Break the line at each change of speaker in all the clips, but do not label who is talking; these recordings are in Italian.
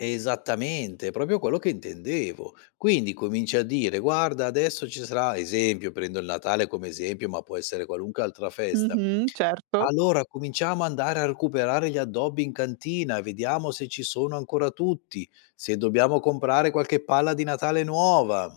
Esattamente, è proprio quello che intendevo. Quindi cominci a dire: "Guarda adesso ci sarà" esempio prendo il Natale come esempio, ma può essere qualunque altra festa.
Mh-mh, certo!
"Allora cominciamo andare a recuperare gli addobbi in cantina e vediamo se ci sono ancora tutti, se dobbiamo comprare qualche palla di Natale nuova."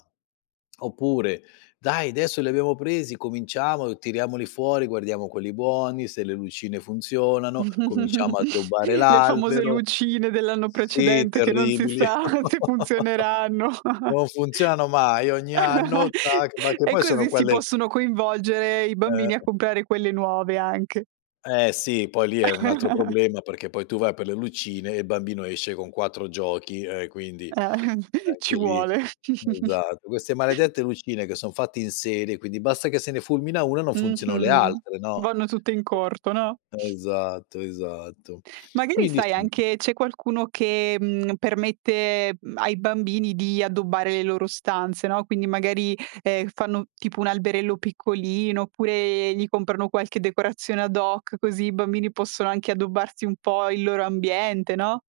Oppure: "Dai desso li abbiamo presi, cominciamo, tiriamoli fuori, guardiamo quelli buoni, se le lucine funzionano, cominciamo a addobbare
Le famose
l'albero"
lucine dell'anno
Sì,
precedente che non si
terribili.
sa se funzioneranno.
Non funzionano mai ogni anno, tac! Ma che
E
poi sono
così si
quelle
possono coinvolgere i bambini a
Eh.
comprare quelle nuove anche.
Eh sì, poi lì è un altro problema perché poi tu vai per le lucine e il bambino esce con 4 giochi e quindi
Eh,
anche
ci
lì
vuole.
esatto, queste maledette lucine che son fatte in serie, quindi basta che se ne fulmina 1 e non funzionano le
Mh-mh.
altre, no
Vanno tutte in corto, no.
sì, esatto esatto.
Magari
Quindi
sai
si.
anche c'è qualcuno che, mhmm, permette, mhmm, ai bambini di addobbare le loro stanze, no, quindi magari, ehm, fanno tipo un alberello piccolino, oppure gli comprano qualche decorazione ad hoc, così i bambini possono anche addobbarsi un po' il loro ambiente, no?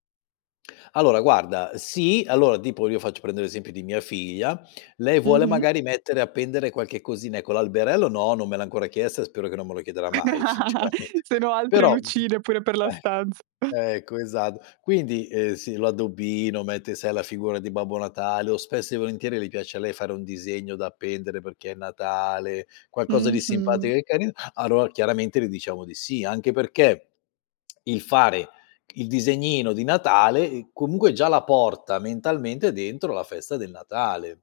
Allora guarda sì, allora tipo io faccio, prendo l'esempio di mia figlia, lei vuole
Mh-mh.
magari mettere appendere qualche cosina, ecco l'alberello no non me l'ha ancora chiesto e spero che non me lo chiederà mai sinceramente
Se no altre
però
lucine pure per la stanza.
eh, ecco, esatto. Quindi, ehm, si l'addobbino, mette sai la figura di Babbo Natale o spesso e volentieri le piace a lei fare un disegno da appendere perché è Natale, qualcosa di simpatico
Mh-mh.
e carin allor chiaramente le diciamo di sì. Anche perché il fare il disegnino di Natale, ehm, comunque già la porta mentalmente dentro la festa del Natale.